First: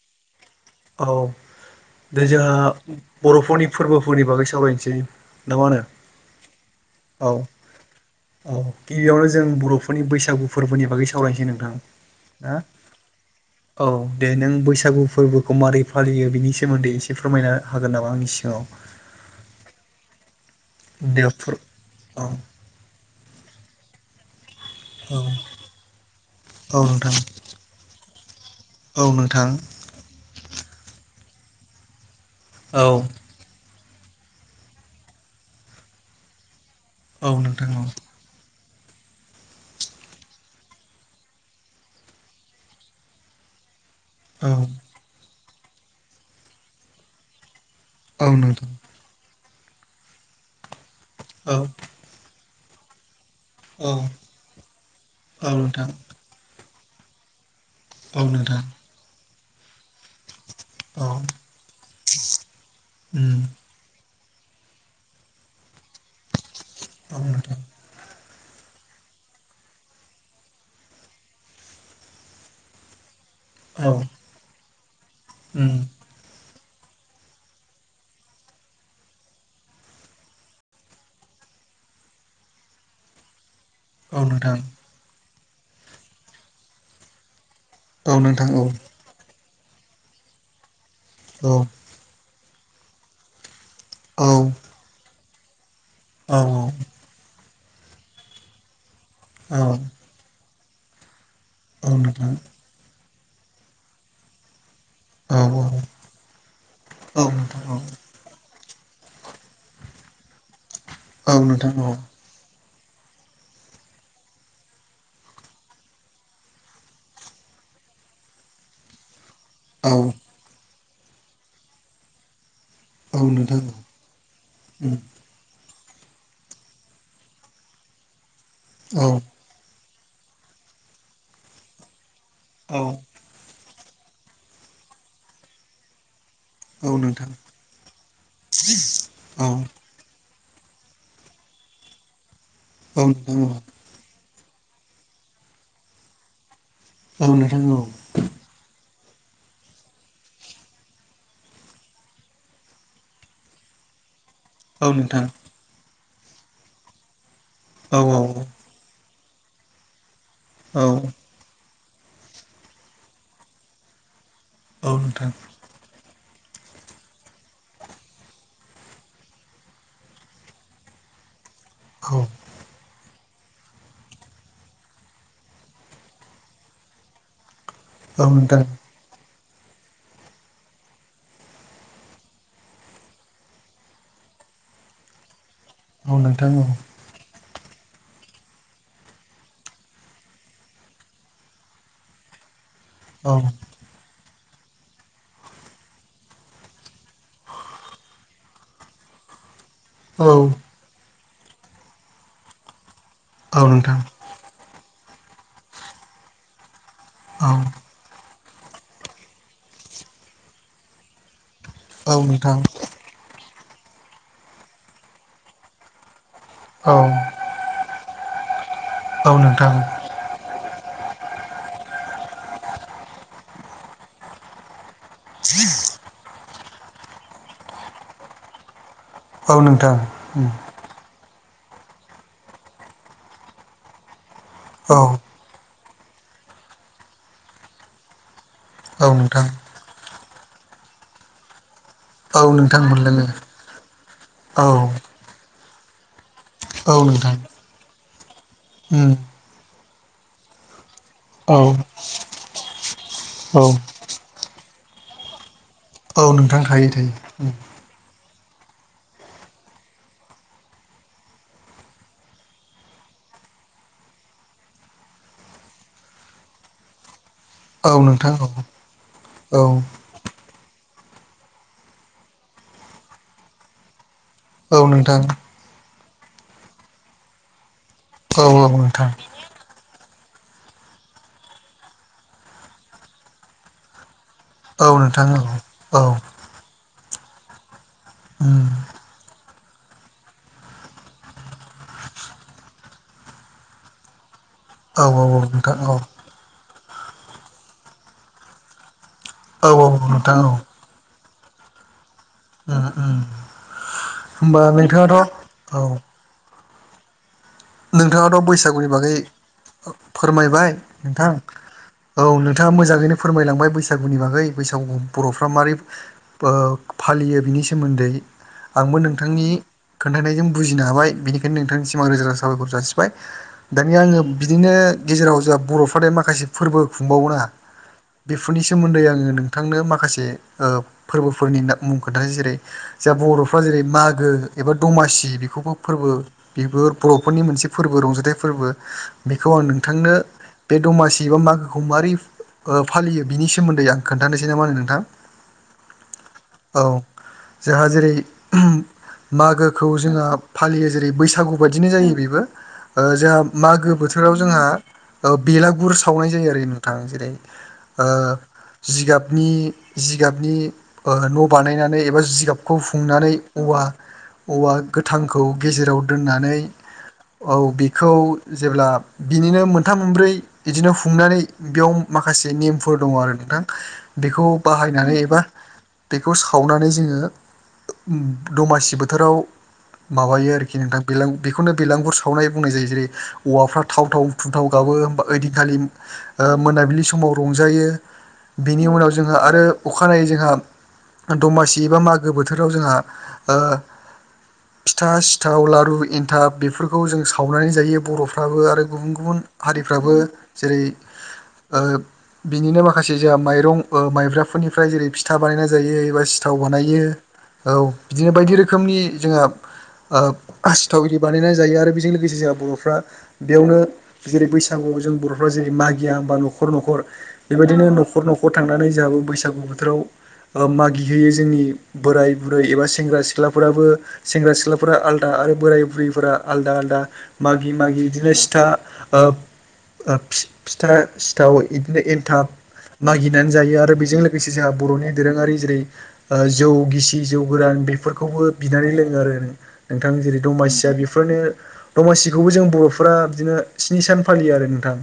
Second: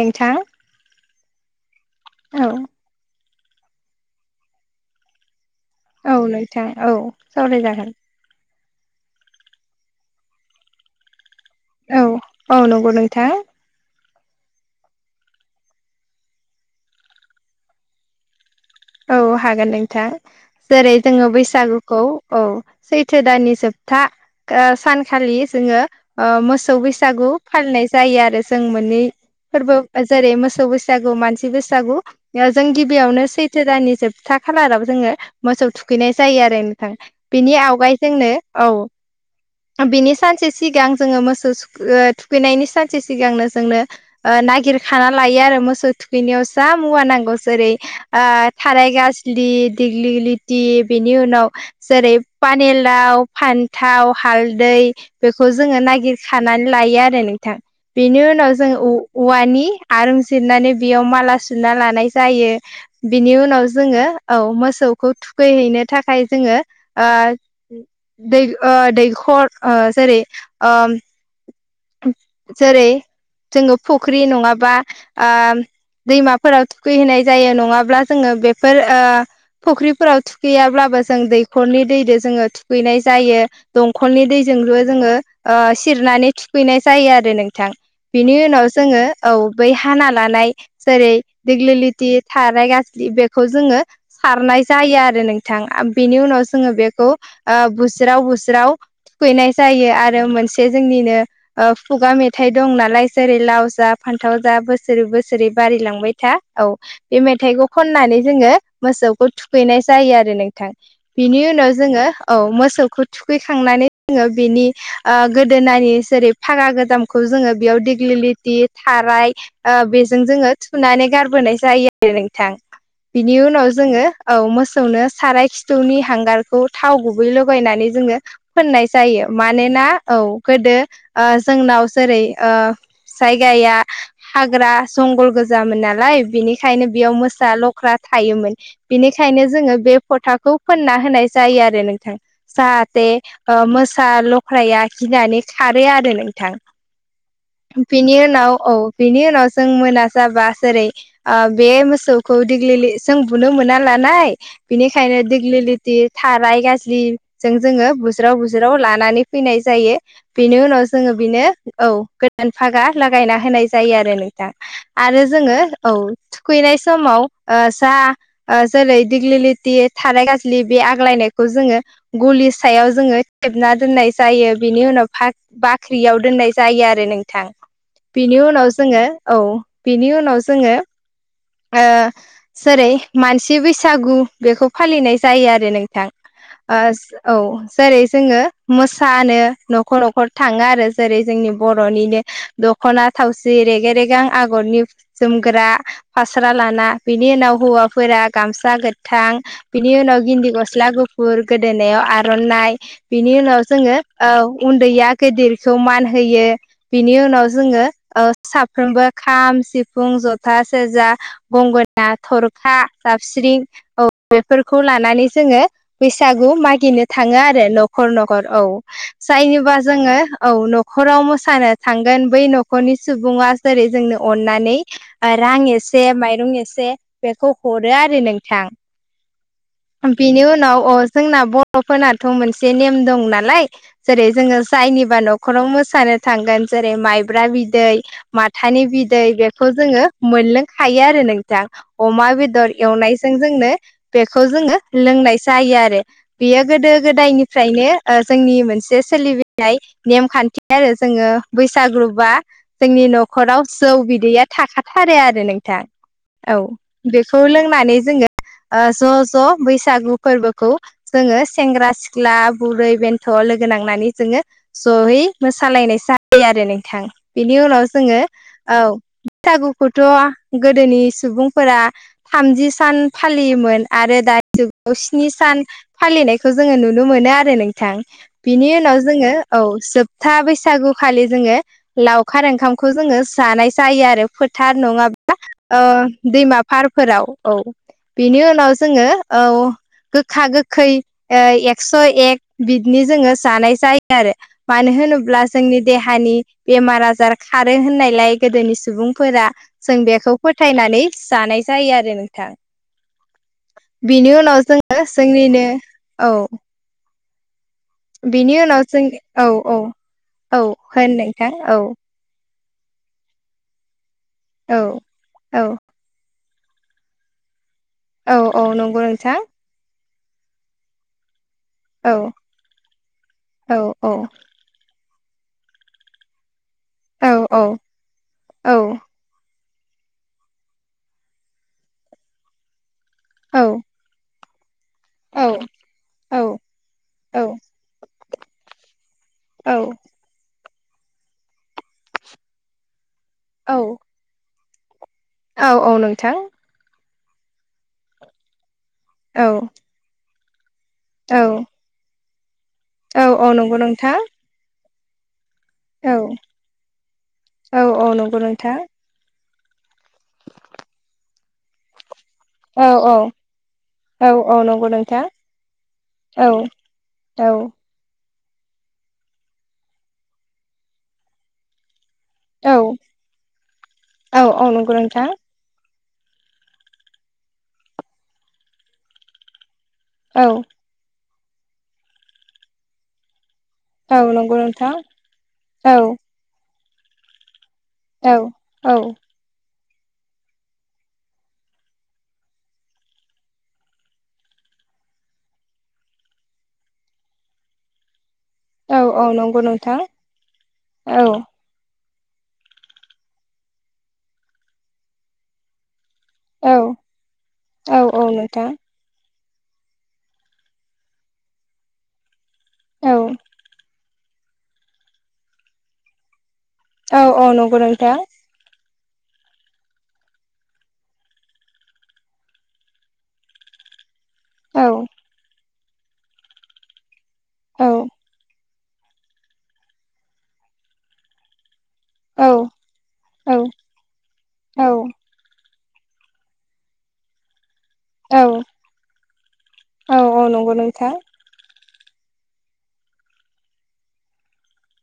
नोंथां औ दे औ जोंहा बर'फोरनि फोरबोफोरनि बागै सावरायसै। औ नोंथां, औ सावराय जागोन। औ औ गिबियावनो जों बर'फोरनि बैसागु फोरबोनि बागै सावरायनोसै नों औ औ नंगौ नोथां। औ दे नों बैसागु फोरबोखौ माबोरै फालियो बिनि सोमोन्दै एसे फोरमायनो हागोन नामा आंनि सिङाव? औ हागोन नोंथां। दे जेरै-जोङो फोर बैसागुखौ औ सै थो दानि जोबथा ओ औ सानखालि जोङो ओ औ मोसौ नोंथां बैसागु फालिनाय जायो आरो जों मोननै औ नोंथां फोरबो जेरै-मोसौ बैसागु, मानसि बैसागु जों औ गिबियावनो सैथो दाननि जोबथा खालाराव जोङो मोसौ थुखैनाय जायो आरो औ बिनि नोंथां औ आवगायजोंनो औ बिनि सानसे सिगां जोङो मोसौ सु ओ थुखैनायनि सानसे सिगांनो जोंनो ओ औ नागिरखाना लायो आरो मोसौ थुखैनायाव जा मुवा नांगौ जेरै- ओ औ नोंथां थाराय गाज्लि, दिग्लिग्लिथि बेनि उनाव औ जेरै- फानिलाव, औ फान्थाव, हालदै बेखौ औ जोङो नोंथां नागिरखानानै लायो आरो नों थां औ बेनि उनाव नोंथां जों औवानि आरूं जिरनानै बेयाव औ माला सुना लानाय जायो बिनि उम उनाव जो ङो औ मोसौखौ थुखैहैनो थाखाय जोङो ओ औ नोंथां दै ओ दैखर ओ जेरै ओ जेरै जोङो औ फुख्रि नङाबा ओ उम दैमाफोराव थुखैहोनाय जायो नङा ब्ला जोङो बेफोर ओ फुख्रिफोराव थुखैयाब्लाबो जों दैखरनि दैदो जोङो थुखैनाय जायो । औ दंखलनि नोंथां दैजोंबो' जोङो ओ सिरनानै थुखैनाय जायो आरो नों थां औ बिनि नोंथां उनाव औ जोङो औ बै हाना लानाय जेरै औ दिग्लिलिथि थाराय गाज्लि बेखौ जोङो औ सारनाय जायो आरो नोंथां आ बेनि औ उनाव जोङो बेखौ ओ बुस्राव-बुस्राव थुखैनाय औ जायो आरो मोनसे जोंनिनो ओ औ खुगा नोंथां मेथाइ दं नालाय जेरै-लाव जा फान्थाव जा बो सोरै औ बोसोरै बारिलांबाय था औ औ बे नोंथां मेथाइखौ औ खननानै जोङो मोसौ खौ थुखैनाय जायो आरो नोंथां औ बिनि नोंथां उनाव जोङो औ मोसौ खौ थुखैखांनानै जोङो बेनि ओ गोदोनानि जेरै फारा गोजामखौ जोङो बेयाव दिग्लि लिथि, थाराय ओ औ बेजों जोङो थुनानै गारबोनाय जायो आरो नोंथां। औ बिनि नोंथां उनाव जोङो औ मोसौनो साराय खि थौनि हांगारखौ थाव गुबै लगायनानै जोङो फोननाय औ जायो । मानोना औ गोदो ओ जोंनाव जेरै ओ औ नोंथां औ जायगाया हाग्रा जंगल गोजामोन नालाय बेनिखायनो औ बेयाव नोंथां मो सा-ल'ख्रा थायोमोन औ बेनिखायनो जोङो बे फ'थाखौ फोनना होनाय जायो आरो नोंथां। जाहाथे ओ मोसा ल' ख्राया गिनानै खारो आरो नोंथां । औ नोंथां औ नोंथां औ बिनि उनाव औ बेनि उनाव जों मोना जाबा जेरै ओ बे मोसौखौ दिग्लिलि जों बुनो मोनाा लानाय औ नोंथां बिनिखायनो दिग्लि लिथि, थाराय गाज्लिजों जोङो औ नोंथां औ नोंथां औ नोंथां औ नोंथां औ नोंथां बुज्राव-बुज्राव लानानै फैनाय जायो बेनि उनाव जोङो बिनो औ गोदान फागा लागायना होनाय जायो आरो नोंथां आरो जोङो औ थुखैनाय समाव ओ जा ओ जेरै दिग्लि लिथि, थाराय गाज्लि बे आग्लायनाय खौ जोङो गलि सायाव जोङो थेबना दोननाय जायो बिनि उनाव बाख्रियाव दोननाय जायो आरो नोंथां बिनि उनाव जोङो औ बिनि उनाव जोङो ओ जेरै मानसि बैसागु बेखौ फालिनाय जायो आरो नोंथां ओ औ जेरै जोङो मोसानो न'खर न'खर थाङो आरो जेरै जोंनि बर'निनो दख'ना औ थावसि रेगे रेगां आग रनि जोमग्रा फास्रा लाना बेनि उनाव हौवाफोरा गामसा गोथां बिनि उनाव गिन्दि गस्ला गुफुर गोदोनायाव आर'नाइ बिनि उनाव जोङो औ उन्दैया गिदिरखौ मान होयो । बिनि उनाव जोङो ओ साफ्रोमबो खाम सिफुं ज'था सेरजा गंगोना औ थरखा जाबस्रिं औ बेफोरखौ लानानै जोङो बैसागु मागिनो थाङो आरो न'खर न'खर औ नोंथां जायोबा जोङो औ न'खराव मोसानो थांगोन बै न'खरनि सुबुङा जेरै जोंनो अननानै रां एसे माइरं एसे बेखौ हरो आरो नोंथां बिनि उनाव ओ जोंना बर'फोरनाथ' मोनसे नेम दं नालाय जेरै जोङो जायनिबा न'ख'राव मो सानो थांगोन जेरै माइब्रा बिदै माथानि बिदै बेखौ जोङो मोनलोंखायो आरो नोंथां अ'मा औ बेदर नोंथां मोनलोङो एवनायजों जोंनो बेखौ औ जोङो लोंनाय जायो आरो बियो गोदो औ नोंथां गोदायनिफ्रायनो ओ जोंनि मोनसे उम सोलिबनाय नेमखान्थि आरो जोङो औ बैसागुबा जोंनि औ न'खराव जौ बिदैया थाखाथारो आरो नोंथां औ नोंथां थायो बेखौ थायो उम लोंनानै जोङो ज ज बैसागु फोरबोखौ जोंङो सेंग्रा सिख्ला बुरै बेन्थ। लोगो नांनानै जोंङो जहै मोसालायनाय सा आरो नोंथां बेनि उनाव औ जोंङो नोंथां औ। औ बैसागुखौथ गोदोनि सुबुंफोरा थामजि सान फालियोमोन आरो दायो। औ गु नोंथां स्नि सान फालिनायखौ जोंङो नुनो मोनो आरो नोंथां औ बिनि उनाव नोंथां जोंङो औ जोबथा बैसागु खालि जोंङो लावखार ओंखामखौ जोंङो जानाय जायो आरो। थार औ नोंथां नङाब्ला औ ओ औ दैमा फारफोराव औ बेनि उम उनाव जोंङो औ गोखा गोखै एक्स एक बिदिनि जोंङो जानाय जायो आरो मानो होन औ औ औ। नोंथां जोंनि औ देहानि बेमार आजार खारो होननायलाय गोदोनि सुबुंफोरा औ जों औ बेखौ। नोंथां औ फोथायनानै जानाय जायो आरो नोंथां। [inaudible] बिनि होमबा उनाव जोंङो नोंथाङाथ' जोंनिनो औ औ। नोंथाङाथ बिनि उनाव बैसागुनि जों बागै औ औ फोरमायबाय नोंथां औ नों नोंथाङा मोजाङैनो फोरमायलांबाय बैसागुनि बागै औ बैसागु बरफ्रा औ मारै। फालियो बिनि सोमोन्दै औ औ आंबो नंगौ नोंथां नोंथांनि। खोन्थानायजों बुजिनो हाबाय बेनिखायनो नोंथांनिसिम आं औ रोजा रोजा। साबायखर जासिबाय औ दानिया औ आंङो बिदिनो गेजेराव जोंहा बरफ्रा दि माखासे फोरबो औ खुंबावोना औ बेफोरनि सोमोन्दै आंङो नोंथां। नोंथांनो माखासे फोरबोफोरनि मुं खोन्थानो जेरै जा बरफ्रा औ जेरै मागो एबा दमासि औ बेखौबो फोरबो औ बेबो औ बरफोरनि मोनसे फोरबो रंजाथाइ फोरबो बेखौ आं औ नोंथांनो बे दमासि बा मागोखौ माबोरै फालियो बिनि औ सोमोन्दै आं खोन्थानोसै ना मा होनो नोंथां। औ औ नोंथां। औ जोंहा जेरै औ मागोखौ जोंहा फालियो जेरै बैसागु। औ बायदिनो जायो बेबो ओ औ जोंहा औ नंगौ मागो नोंथां बोथोराव जोंहा ओ बेलागुर औ सावनाय जायो आरो नोंथां जेरै- औ ओ औ नंगौ नोंथां जिगाब नि जिगाबनि ओ न' बानायनानै एबा जि गाबखौ औ औ हुंनानै औवा औ औ औवा नंगौ नोंथां गोथांखौ गेजेराव दोन औ दनानै औ बेखौ खौ जेब्ला बिनिनो मोनथाम मोनब्रै इदिनो हुंनानै बेयाव माखासे औ नेमफोर दङ आरो नोंथां बेखौ औ औ नंगौ बाहायनानै नोंथां एबा बेखौ सावनानै जोङो दमासि बोथोराव औ माबायो आरोखि नोंथां बेला बेखौनो बेलागुर सावनाय बुंनाय जायो जेरै- औवाफ्रा थाव औ थाव नंगौ थुनथाव नोंथां गाबो होमबा ओइदिनखालि औ ओ मोनाबिलि समाव रंजायो। औ बिनि उनाव जोङो आरो अखानायै जोंहा दमासि एबा मागो बोथोराव जोंहा ओ फिथा सिथाव लारु एन्थाब बेफोरखौ जों सावनानै जायो बर' फ्राबो आरो औ गुबुन औ गुबुन नंगौ नोंथां हारिफ्राबो जेरै- औ ओ बिनिनो माखासे जोंहा माइरं ओ माइब्राफोरनिफ्राय जेरै- फिथा बानायनाय जायो एबा सिथाव औ बानायो औ औ बिदिनो बायदि नोंथां रोखोमनि जोंहा ओ सिथाव इरि बानायनाय जायो आरो बेजों लोगोसे जोंहा बर'फ्रा औ बेयावनो जेरै- बैसागुआव जों बर'फ्रा जेरै- मागिया होमबा न'खर न'खर औ औ नंगौ बेबायदिनो नोंथां न'खर न'खर थांनानै जोंहाबो बैसागु बोथोराव ओ मागिहोयो जोंनि बोराय बुरै एबा सेंग्रा सिख्लाफोराबो सेंग्रा औ सिख्लाफोरा आलदा आरो बोराय बुरिफोरा आलदा आलदा मागि औ मागि बिदिनो सिथा ओ ओ फि-फिथा सिथाव इदिनो औ एनथाब मागिनानै जायो आरो बेजों लोगोसे जोंहा बर'नि दोरोङारि जेरै- ओ जौ गिसि जौ गोरान बेफोरखौबो बिनानै लोङो आरो नों थां औ जेरै- नंगौ दमासिया नोंथां बेफोरनो दमासिखौबो जों बर'फोरा बिदिनो स्नि सान फालियो आरो नोंथां।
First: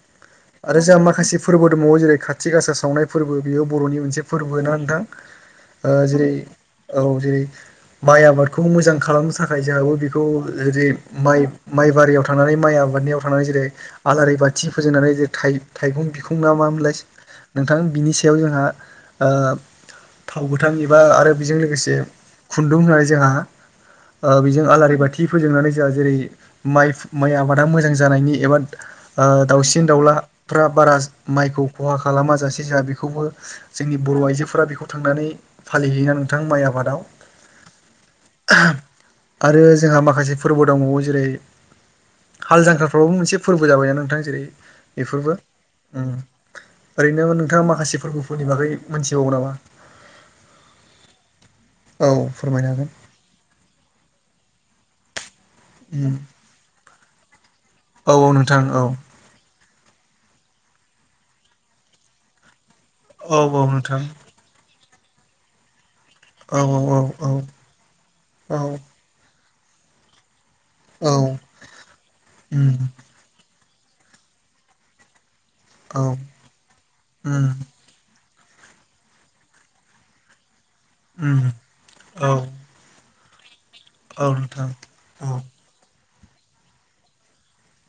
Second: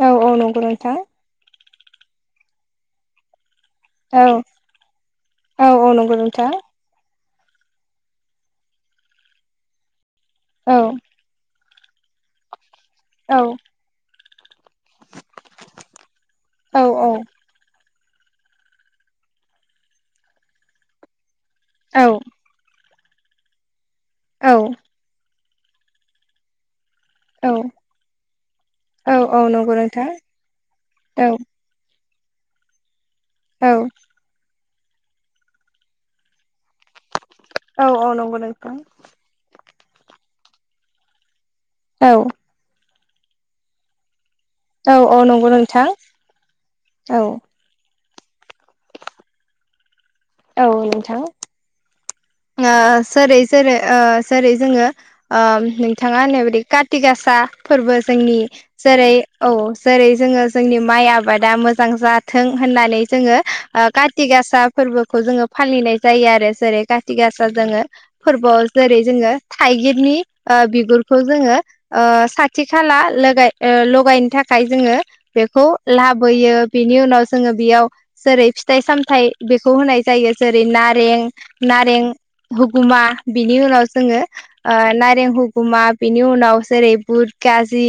औ नंगौ आरो नोंथां जोंहा माखासे फोरबो दंबावो जेरै- खाथि गासा सावनाय फोरबो बेयो बर'नि मोनसे औ फोरबो होना नोंथां औ औ ओ नंगौ जेरै- नोंथां औ जेरै- माइ आबादखौ मोजां खालामनो थाखाय जोंहाबो बेखौ औ जेरै- माइ माइ बारियाव थांनानै माइ आबादनियाव थांनानै जेरै- आलारि थि फोजोंनानै जे थाइ-थाइगं बिखुं ना औ मामोनलाय नोंथां बिनि सायाव जोंहा ओ थाव गोथां एबा आरो बिजों लोगोसे खुन्दुं होनानै जोंहा ओ बिजों औ आलारि बाथि फोजोंनानै जोंहा जेरै- माइ माइ औ आबादा मोजां जानायनि एबा औ औ ओ नंगौ दाउसिन नोंथां दाउलाफ्रा बारा औ माइखौ खहा खालामा जासे जाया बेखौबो औ जोंनि बर' आइजोफोरा बेखौ थांनानै फालिहैयो नोंथां माइ आबादाव औ औ नंगौ नोंथां। आरो जोंहा माखासे फोरबो दंबावो जेरै औ हाल जांख्राफ्रावो मोनसे फोरबो जाबायना नोंथां जेरै औ औ बेफोरबो नंगौ नोंथां ओम औ ओरैनो नोंथाङा माखासे फोरबो फोरनि बागै मोनथिबावो नामा? औ नोंथां। औ फोरमायनो हागोन जेरै ओ जेरै जोङो ओ नोंथाङा होननाय बायदि काति गासा फोरबो हागोन उम औ औ जोंनि नोंथां औ जेरै औ जेरै जोङो जोंनि माइ आबादा मोजां जाथों होननानै जोङो औ औ ओ नोंथां काथि गासा फोरबोखौ जोङो फालिनाय जायो आरो औ जेरै औ का थि गासा औ जोङो औ फोरबोआव जेरै जोङो थाइगिरनि ओ औ बिगुरखौ जोङो ओ साथि उम खाला लगाय ओ लगायनो थाखाय जोङो बेखौ औ लाबोयो बेनि उनाव उम जोङो बेयाव जेरै फिथाइ सामथाय बेखौ होनाय जायो जेरै नारें उम नारें औ हुगुमा आ बिनि उनाव जोङो औ नोंथां ओ नारें औ हुगुमा बिनि उनाव जेरै बुट गाजि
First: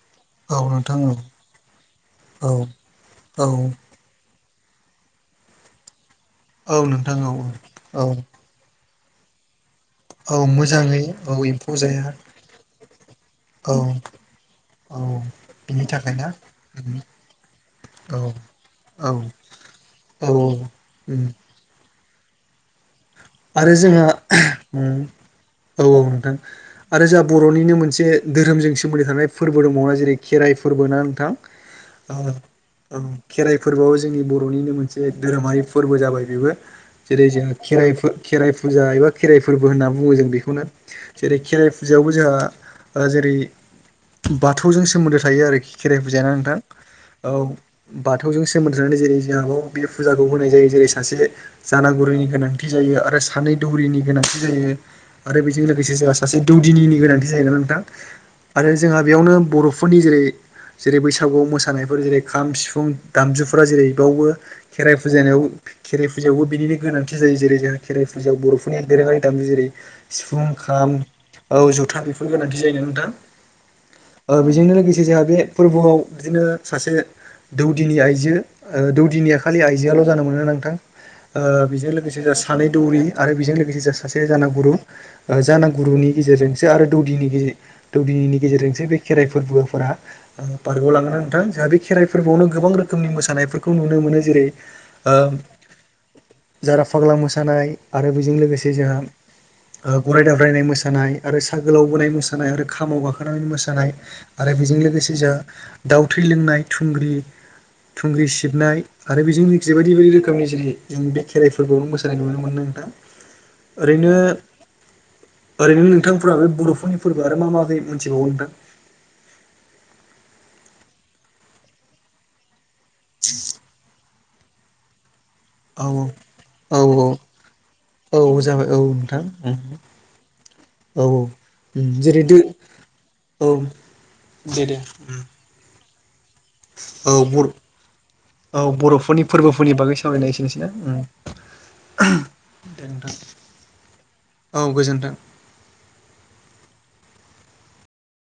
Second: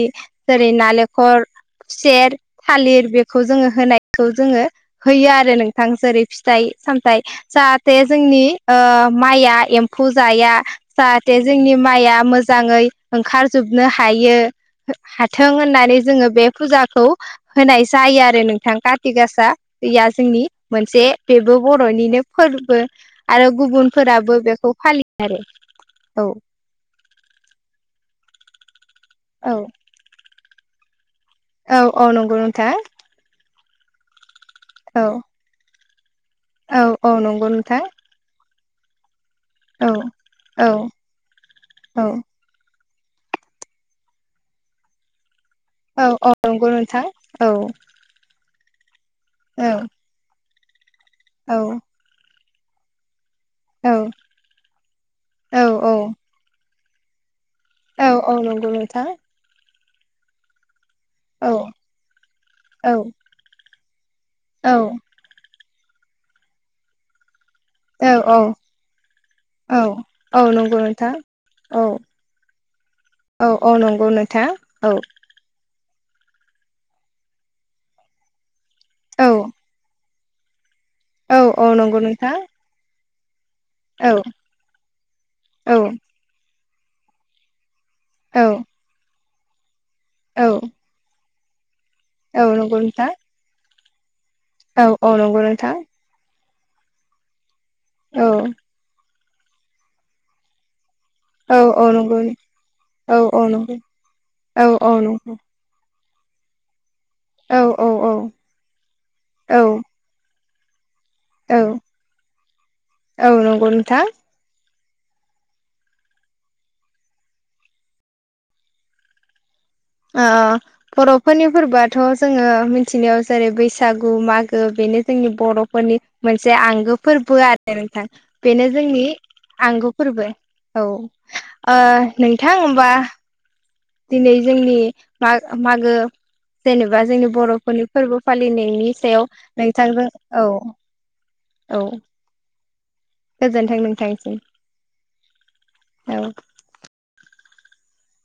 औ जेरै नोंथां औ नालेंखर खुसेर औ थालिर बेखौ औ जोङो होनायखौ जोङो होयो आरो नोंथां जेरै फिथाइ औ नोंथां सामथाइ औ जाहाथे औ जोंनि माइआ एम्फौ औ जाया मोजाङै औ जाहाथे एम्फौ जोंनि जाया माइआ मोजाङै औ ओंखारजोबनो हायो औ हाथों बिनि होननानै थाखाय ना जोङो बे फुजाखौ होनाय औ जायो दै आरो नोंथां औ कारथि गासा दैया औ जोंनि मोनसे उम बेबो बर'निनो फोरबो आरो जोंहा गुबुनफोराबो बेखौ औ फालि औ नोंथां आरो जोंहा बर'निनो मोनसे धोरोमजों सोमोन्दै थानाय औ फोरबो दंबावा जेरै खेराइ फोरबो ना नोंथां औ औ नंगौ नोंथां खेराय फोरबोआव जोंनि बर'निनो औ मोनसे धोरोमारि फोरबो जाबाय बेबो औ औ जेरै नंगौ जोङो नोंथां खेराइ खेराइ फुजा एबा खेराइ फोरबो होन्ना औ बुङो जों बेखौनो औ जेरै खेराइ औ फुजायावबो जोंहा ओ जेरै बाथौजों सोमोन्दो थायो आरोखि खेराइ औ फुजाया औ नोंथां नंगौ औ बाथौजों सोमोन्दोानै जेरै जोंहाबाव औ बे फुजाखौ होनाय जायो जेरै सासे औ जानागुरिनि गोनांथि जायो आरो सानै औ दौरिनि गोनांथि जायो आरो औ बेजों लोगोसे जोंहा सासे दौदिनिनि गोनांथि जाहैगोनना नोंथां औ औ नंगौ आरो जोंहा नोंथां बेयावनो बर'फोरनि जेरै जेरै बैसागुआव औ मोसानायफोर जेरै खाम सिफुं औ दामजुफोरा जेरै बावबो औ खेराइ फुजनायाव खेराइ फुजायावबो बिनिनो गोनांथि जायो जेरै जों खेराइ फुजायाव बर'फोरनि दोरोङारि दामि जेरै औ औ सिफुं नंगौ खाम नोंथां औ जथा बेफोर गोनांथि जायो ना नोंथां औ औ नंगौ नोंथां बेजोंनो औ लोगोसे जोंहा बे फोरबोआव बिदिनो सासे दौदिनि आइजो औ दौदिनिया खालि आइजोआल' जानो मोनो नोंथां । औ ओ औ बेजों नंगौ लोगोसे नोंथां जोंहा सानै दौरि आरो बेजों लोगोसे गेजेर औ सासे जानागुरु। जाना औ गुरुनि गेजेरजोंसो आरो दौदिनि दौदिनि औ गेजेरजोंसो बे खेराइ फोर्बोफोरा औ बारग' लाङो नोंथां। जोंहा बे खेराइ औ फोर्बोआवनो गोबां नंगौ नोंथां रोखोमनि मोसानायफोरखौ नुनो मोनो जेरै औ औ नंगौ नोंथां जारा फाग्ला मोसानाय आरो औ बेजों लोगोसे जोंहा गराय दाब्रायनाय मोसानाय मोसानाय आरो औ सागोलाव औ बोनाय नंगौ मोसानाय आरो खामाव औ गाखोनानै औ नंगौ मोसानाय आरो औ बेजों औ लोगोसे नंगौ जों दाउथै लोंनाय थुंग्रि, औ औ थुंग्रि सिबनाय आरो बेजों औ लोगोसे बायदि बायदि रोखोम खोमनि जेरै जों बे खेराइ औ फोरबोआवबो मोसानाय नुनो मोनो नोंथां। औ नंगौ नोंथां ओरैनो ओरैनो नोंथांफोरा बे बर'फोरनि फोर्बो आरो मा मायै मोनथिबावो नोंथां। [unintelligible] [inaudible] ओ बर'फोरनि फोर्बोआथ' जोङो मिथिनायाव जेरै बैसाग गो मागो बेनो जोंनि बर'फोरनि औ मोनसे औ आंगो औ फोर्बो आरो नोंथां। औ औ जाबाय बेनो औ जोंनि नोंथां आंगो फोर्बो। औ ओ जेरै दो नोंथां होमबा औ दिनै दे जोंनि दे मा मागो जेनेबा औ जोंनि बर' बर'फोरनि फोर्बो औ फालिनायनि बर'फोरनि सायाव फोरबोफोरनि बागै नोंथांजों, सावरायनाय औ। एसेनोसै ना औ दे नोंथां गोजोनथों नोंथांसिम। औ गोजोन्थों औ।